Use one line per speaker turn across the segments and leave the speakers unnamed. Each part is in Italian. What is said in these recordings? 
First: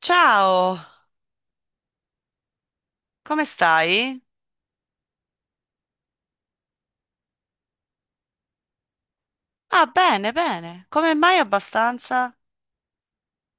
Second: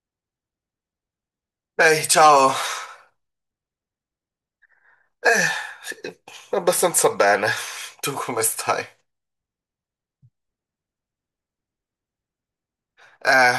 Ciao,
Ehi, ciao.
come stai?
Eh, sì, abbastanza bene. Tu come stai?
Ah, bene, bene. Come mai abbastanza?
Eh,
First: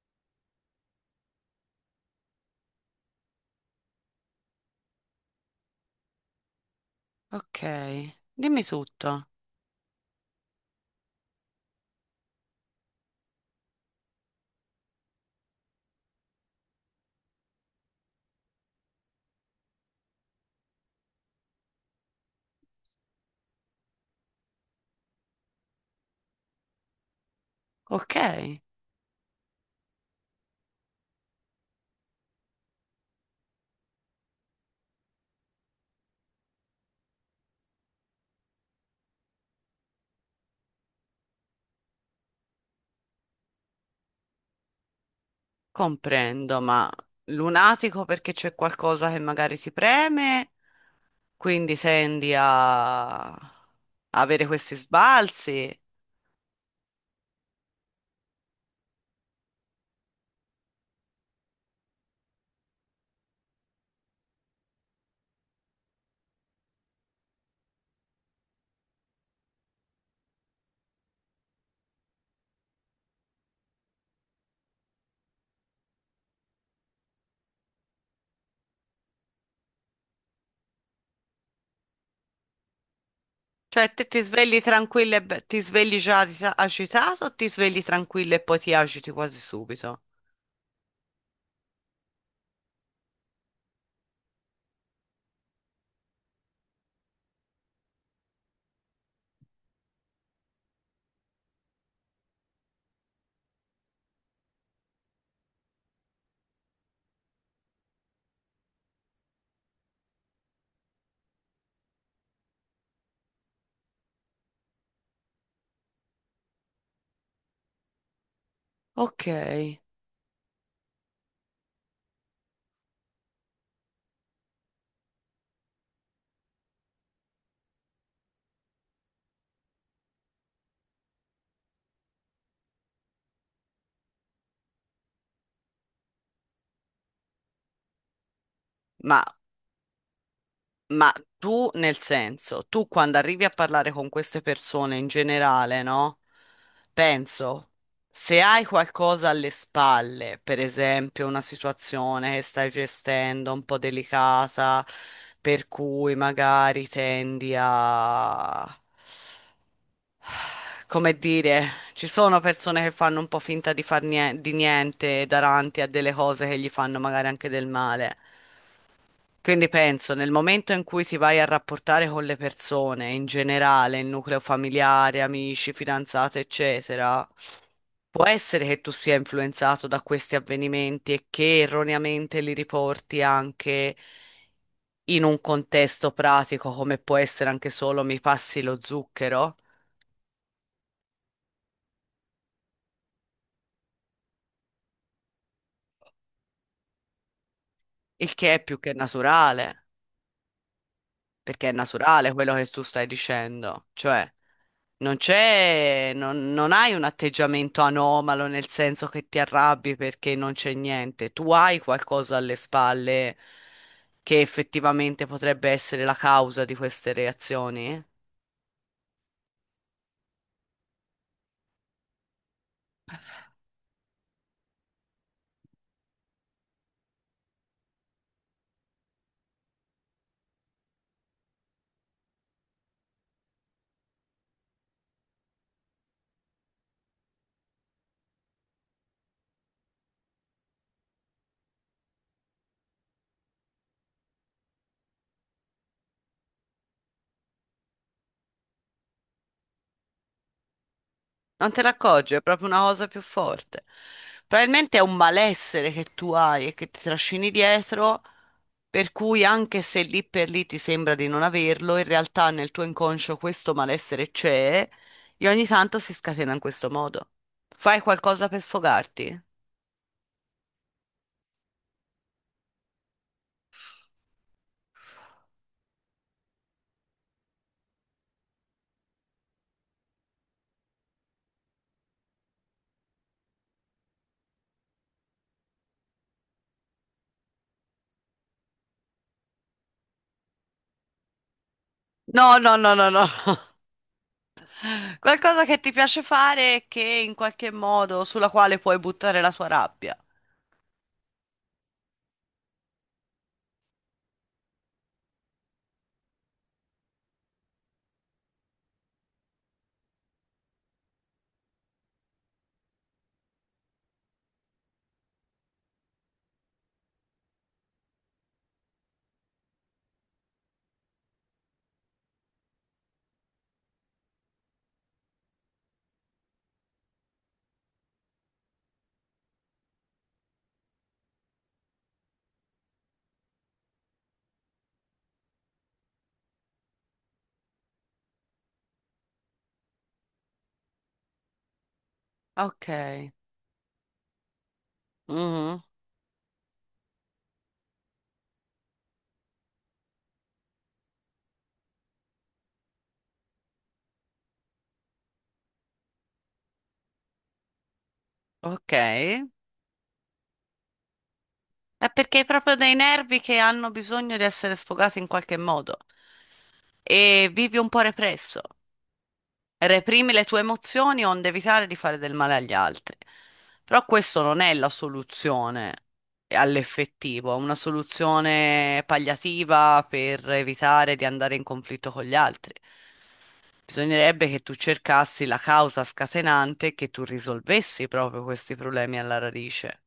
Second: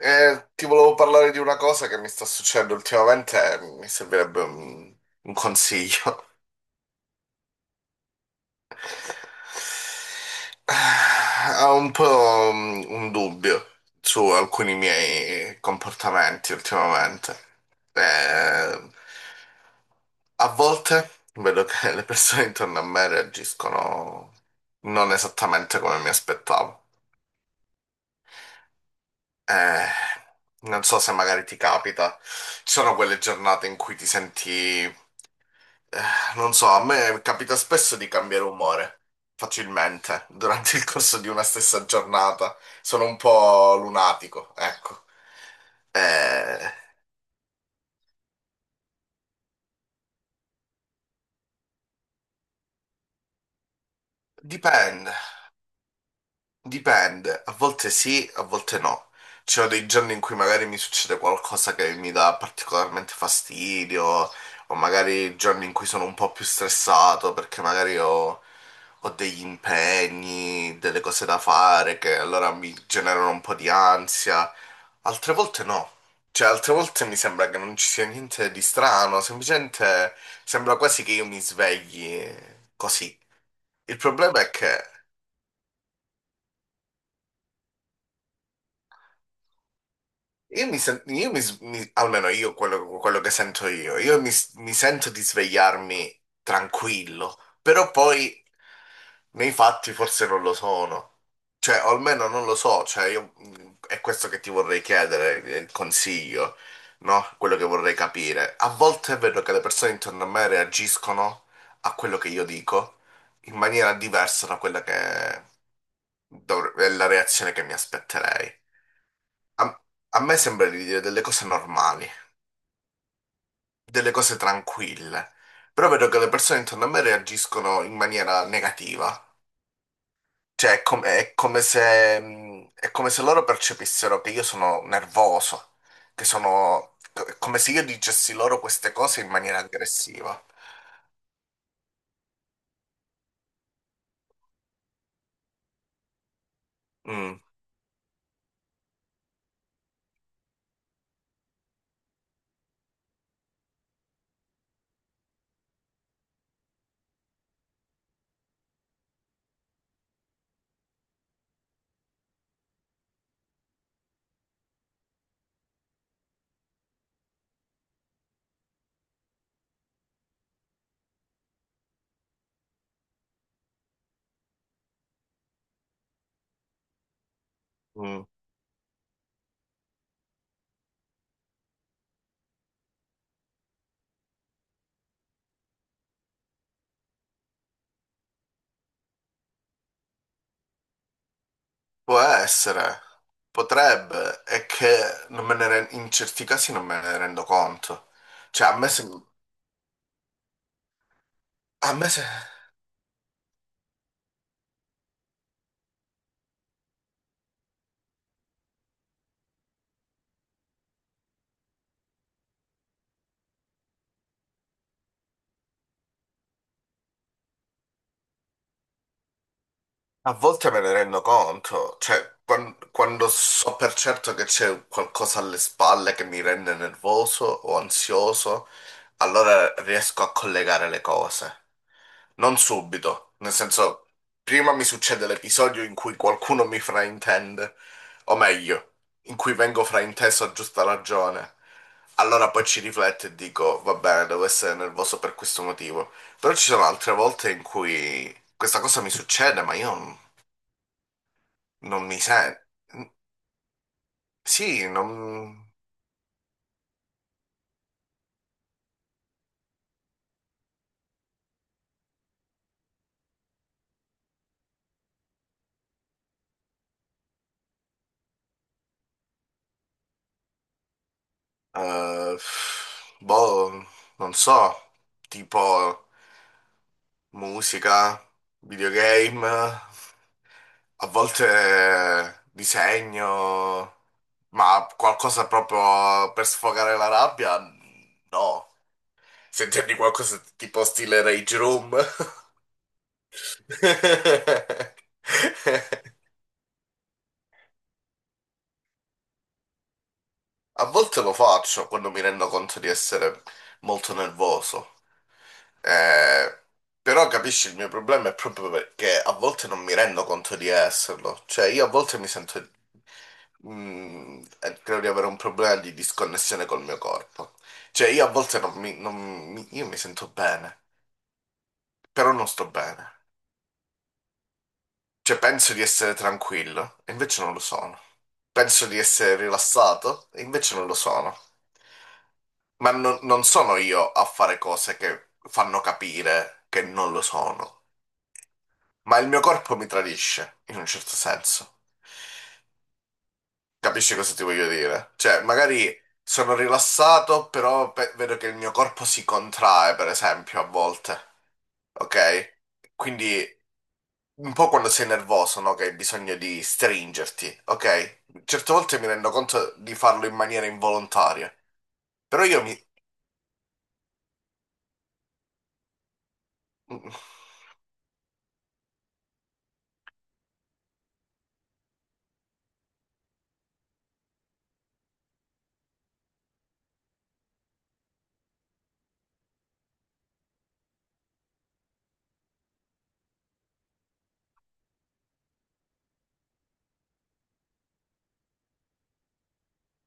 ti volevo parlare di una cosa che mi sta succedendo ultimamente e mi servirebbe un consiglio.
Ok, dimmi tutto.
Ho un po' un dubbio su alcuni miei comportamenti ultimamente. Eh, A volte vedo che le persone intorno a me reagiscono non esattamente come mi aspettavo.
Ok,
Eh, Non so se magari ti capita. Ci sono quelle giornate in cui ti senti, eh, non so, a me capita spesso di cambiare umore facilmente durante il corso di una stessa giornata. Sono un po' lunatico, ecco.
comprendo,
Eh,
ma lunatico perché c'è qualcosa che magari si preme, quindi tendi a avere questi
Dipende.
sbalzi.
Dipende, a volte sì, a volte no. Ci sono dei giorni in cui magari mi succede qualcosa che mi dà particolarmente fastidio, o magari giorni in cui sono un po' più stressato perché magari ho degli impegni, delle cose da fare che allora mi generano un po' di ansia. Altre volte no. Cioè, altre volte mi sembra che non ci sia niente di strano, semplicemente sembra quasi che io mi svegli così.
Cioè,
Il
te ti
problema è
svegli
che
tranquillo e ti svegli già agitato o ti svegli tranquillo e poi ti agiti quasi subito?
Io mi, sen- io mi s- mi- almeno io quello che sento io, mi sento di svegliarmi tranquillo, però poi nei fatti forse non lo sono, cioè o almeno non lo so, cioè io, è questo che ti vorrei chiedere, il consiglio, no? Quello che vorrei capire. A volte vedo che le persone intorno a me reagiscono a quello che io dico in maniera diversa da quella che è la reazione che mi aspetterei.
Ok,
A me sembra di dire delle cose normali, delle cose tranquille, però vedo che le persone intorno a me reagiscono in maniera negativa. Cioè, è come se loro percepissero che io sono nervoso, che sono. È come se io dicessi loro queste
ma
cose in maniera aggressiva.
Ma tu, nel senso, tu quando arrivi a parlare con queste persone in generale, no?
Mm,
Penso, se hai qualcosa alle spalle, per esempio una situazione che stai gestendo un po' delicata, per cui magari tendi a... Come dire, ci sono persone che fanno un po' finta di di niente davanti a delle cose che gli fanno magari anche del male. Quindi penso, nel momento in cui ti vai a rapportare con le persone, in generale, il nucleo familiare, amici, fidanzate, eccetera,
mm.
può essere che tu sia influenzato da questi avvenimenti e che erroneamente li riporti anche in un contesto pratico, come può essere anche solo mi passi lo zucchero,
Può essere, potrebbe, è che non me ne ren- in certi casi non me ne rendo conto.
il che è
Cioè, a
più
me,
che
sem-
naturale. Perché è
a me se...
naturale quello che tu stai dicendo, cioè non c'è, non, non hai un atteggiamento anomalo nel senso che ti arrabbi perché non c'è niente, tu hai qualcosa alle spalle che effettivamente potrebbe essere la causa di queste reazioni.
A volte me ne rendo conto, cioè quando, so per certo che c'è qualcosa alle spalle che mi rende nervoso o ansioso, allora riesco a collegare le cose. Non subito, nel senso, prima mi succede l'episodio in cui qualcuno mi fraintende, o meglio, in cui vengo frainteso a giusta ragione. Allora poi ci rifletto e dico, va bene, devo essere nervoso per questo motivo. Però ci sono altre volte in cui questa cosa mi succede, ma io
Non te ne
non mi
accorgi, è
sento.
proprio una cosa più forte.
Sì,
Probabilmente è un
non.
malessere che tu hai e che ti trascini dietro, per cui anche se lì per lì ti sembra di non averlo, in realtà nel tuo inconscio questo malessere c'è e ogni tanto si scatena in questo modo. Fai qualcosa per sfogarti?
eh, Boh, non so. Tipo musica, videogame, a volte disegno, ma qualcosa proprio per sfogare la rabbia? No. Se intendi qualcosa tipo stile Rage Room?
No, no, no, no, no. No. Qualcosa che ti piace fare e che in qualche modo sulla quale puoi buttare la tua rabbia.
A volte lo faccio quando mi rendo conto di essere molto nervoso. Eh, Però capisci, il mio problema è proprio perché a volte non mi rendo conto di esserlo. Cioè, io a volte mi sento. Credo di avere un problema di disconnessione col mio corpo. Cioè, io a volte non mi... non mi- io mi sento bene, però non sto bene. Cioè, penso di essere tranquillo, e invece non lo sono. Penso di essere rilassato, e invece non lo sono. Ma non sono io a fare cose che fanno capire che non lo sono. Ma il mio corpo mi tradisce, in un certo senso.
Ok.
Capisci cosa ti voglio dire? Cioè,
Mhm.
magari sono rilassato, però vedo che il mio corpo si contrae, per esempio, a volte. Ok? Quindi un po' quando sei nervoso, no? Che hai bisogno di stringerti, ok? Certe
Ok.
volte mi rendo
È
conto di farlo in maniera involontaria,
perché
però
hai
io
proprio
mi.
dei nervi che hanno bisogno di essere sfogati in qualche modo e vivi un po' represso. Reprimi le tue emozioni onde evitare di fare del male agli altri. Però questo non è la soluzione, all'effettivo, è una soluzione palliativa per evitare di andare in conflitto con gli altri. Bisognerebbe che tu cercassi la causa scatenante e che tu risolvessi proprio questi problemi alla radice.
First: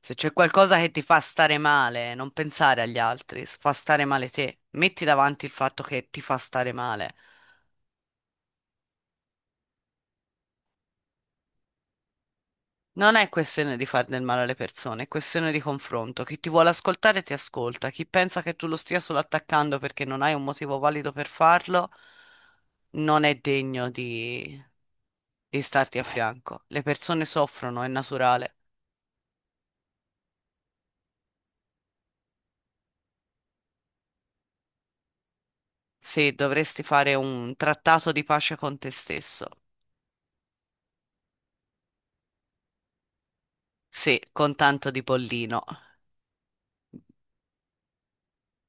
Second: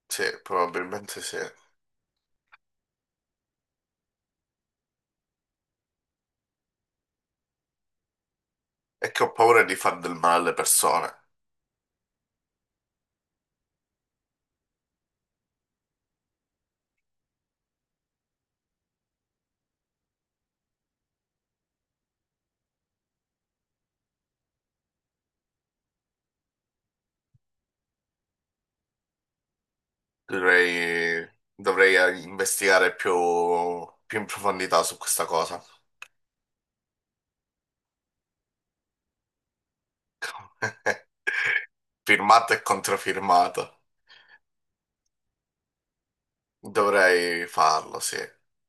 Se
Sì,
c'è qualcosa che ti fa
probabilmente sì.
stare male, non pensare agli altri, fa stare male te. Metti davanti il fatto che ti fa stare male.
È che ho paura di far del male alle persone.
Non è questione di far del male alle persone, è questione di confronto. Chi ti vuole ascoltare ti ascolta, chi pensa che tu lo stia solo attaccando perché non hai un motivo valido per farlo, non è degno di starti a fianco. Le persone soffrono, è naturale.
Dovrei, dovrei investigare più in profondità su questa cosa.
Sì, dovresti fare un trattato di pace con te stesso.
Firmato e controfirmato.
Sì, con tanto di pollino.
Dovrei farlo, sì.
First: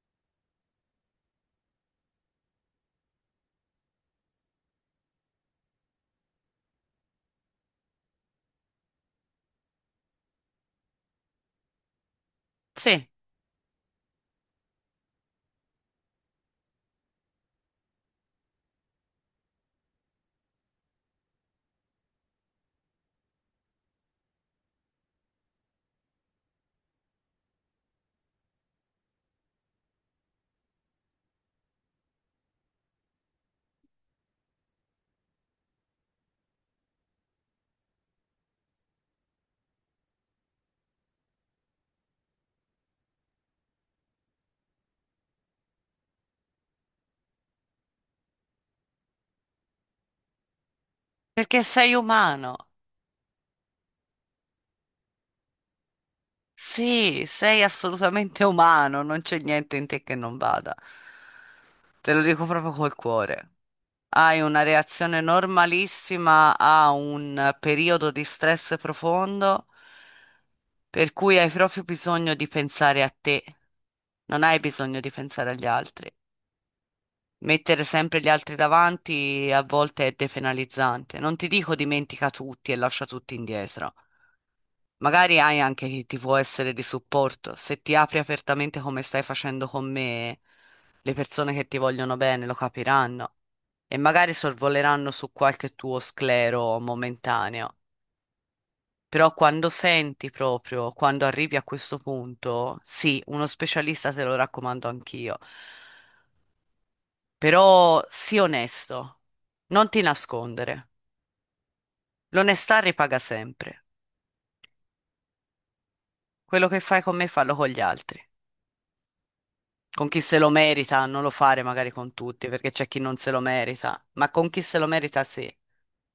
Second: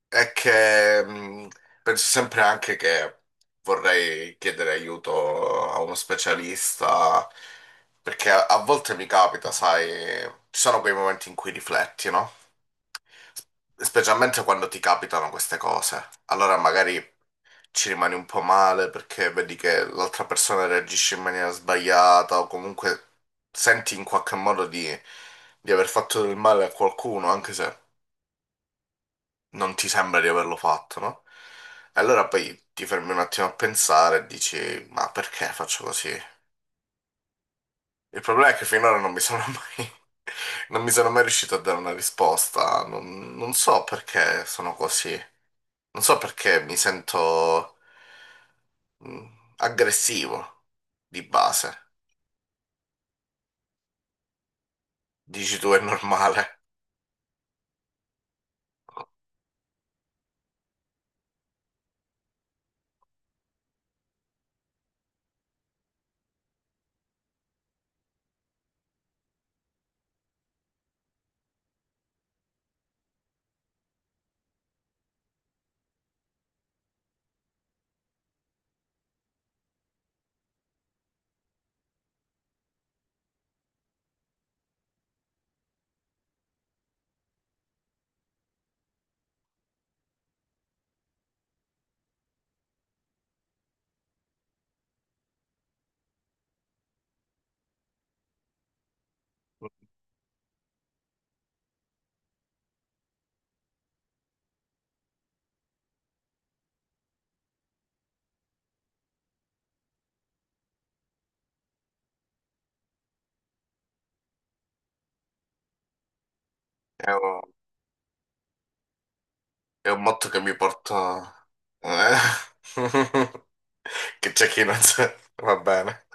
È che penso sempre anche che vorrei chiedere aiuto a uno specialista, perché a volte mi capita, sai, ci sono quei momenti in cui rifletti, no?
Sì,
Specialmente quando ti capitano queste cose. Allora magari ci rimani un po' male perché vedi che l'altra persona reagisce in maniera sbagliata o comunque senti in qualche modo di aver fatto del male a qualcuno, anche se non ti sembra di averlo fatto, no? E allora poi ti fermi un attimo a pensare e dici, ma perché faccio così? Il problema è che finora non mi sono mai, non mi sono mai riuscito a dare una risposta, non so perché sono così, non so perché mi sento mm, aggressivo di
perché
base.
sei umano.
Dici tu è normale.
Sì, sei assolutamente umano, non c'è niente in te che non vada. Te lo dico proprio col cuore. Hai una reazione normalissima a un periodo di stress profondo, per cui hai proprio bisogno di pensare a te, non hai bisogno di pensare agli altri. Mettere sempre gli altri davanti a volte è depenalizzante. Non ti dico dimentica tutti e lascia tutti indietro. Magari hai anche chi ti può essere di supporto. Se ti apri apertamente come stai facendo con me, le persone che ti vogliono bene lo capiranno e magari sorvoleranno su qualche tuo sclero momentaneo. Però quando senti proprio, quando arrivi a questo punto, sì, uno specialista te lo raccomando anch'io. Però sii onesto, non ti nascondere. L'onestà ripaga sempre. Quello che fai
È
con me,
un,
fallo con gli altri.
è un
Con chi
motto
se
che
lo
mi
merita, non
porto.
lo fare magari con
Eh?
tutti, perché c'è chi non se lo merita, ma
Che c'è
con chi
chi non
se lo
sa.
merita sì.
Va bene.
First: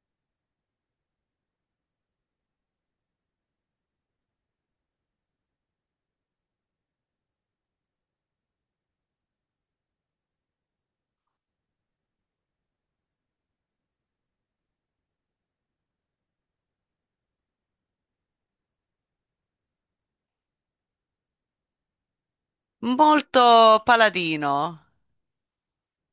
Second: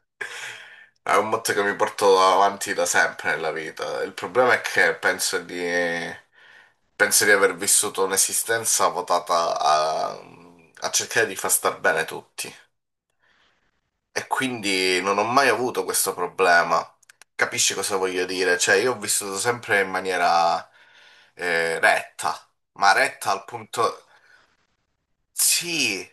È un motto che mi porto avanti da sempre nella vita. Il problema è che Penso di aver vissuto un'esistenza votata a cercare di far star bene tutti. E quindi non ho mai avuto questo problema. Capisci cosa voglio dire? Cioè, io ho vissuto sempre in maniera retta, ma retta al
Molto
punto.
paladino,
Sì,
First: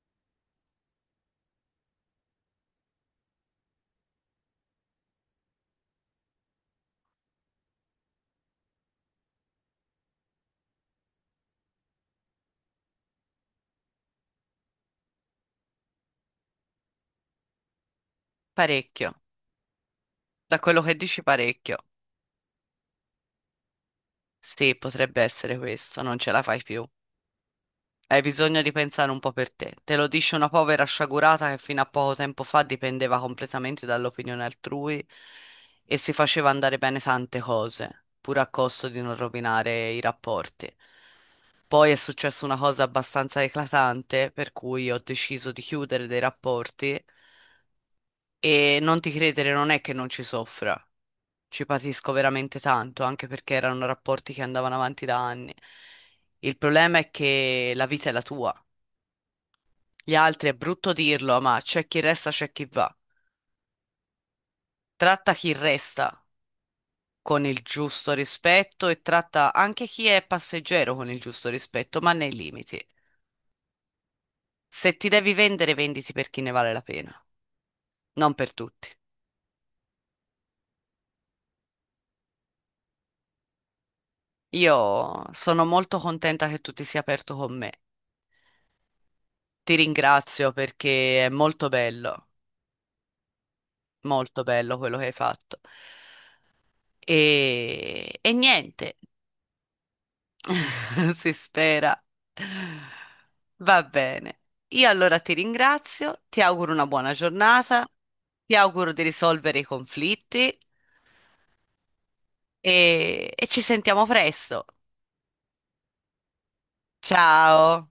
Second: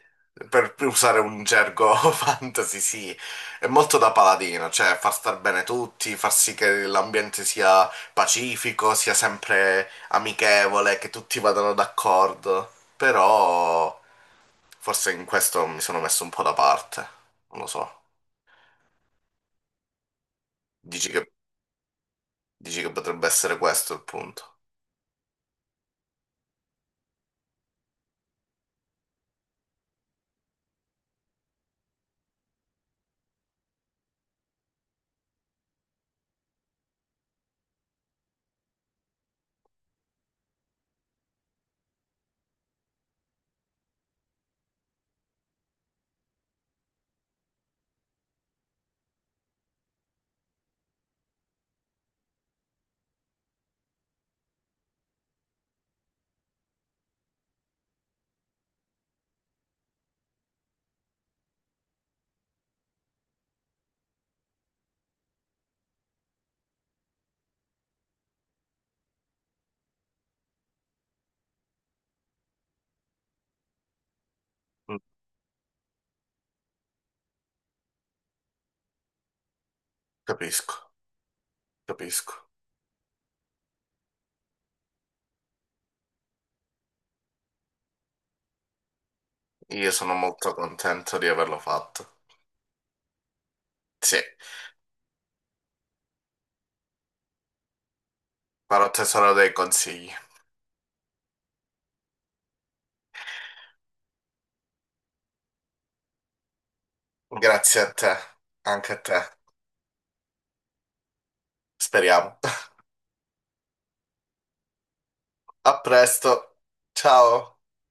per usare un gergo fantasy, sì, è molto da paladino, cioè far star bene tutti, far sì che l'ambiente sia pacifico, sia sempre amichevole, che tutti vadano d'accordo. Però forse in questo mi sono messo un po' da parte, non lo so.
parecchio. Da quello che
Dici
dici
che
parecchio.
Dici che potrebbe essere questo il punto.
Sì, potrebbe essere questo, non ce la fai più. Hai bisogno di pensare un po' per te. Te lo dice una povera sciagurata che fino a poco tempo fa dipendeva completamente dall'opinione altrui e si faceva andare bene tante cose, pur a costo di non rovinare i rapporti. Poi è successa una cosa abbastanza eclatante, per cui ho deciso di chiudere dei rapporti e non ti credere non è che non ci soffra, ci patisco veramente tanto, anche perché erano rapporti che andavano avanti da anni. Il problema è che la vita è la tua. Gli altri, è brutto dirlo, ma c'è chi resta, c'è chi va. Tratta chi resta con il giusto rispetto e tratta anche chi è passeggero con il giusto rispetto, ma nei limiti. Se
Mm,
ti devi vendere, venditi per chi ne vale la pena, non per tutti.
capisco, capisco.
Io sono molto contenta che tu ti sia aperto con me. Ti
Io sono
ringrazio
molto contento
perché è
di averlo fatto. Sì,
molto bello quello che hai fatto. E niente.
farò tesoro dei consigli.
Si spera. Va bene. Io allora ti ringrazio, ti auguro una buona
Grazie
giornata,
a te,
ti auguro
anche a
di
te.
risolvere i conflitti
Speriamo.
e ci sentiamo presto.
A presto. Ciao.
Ciao.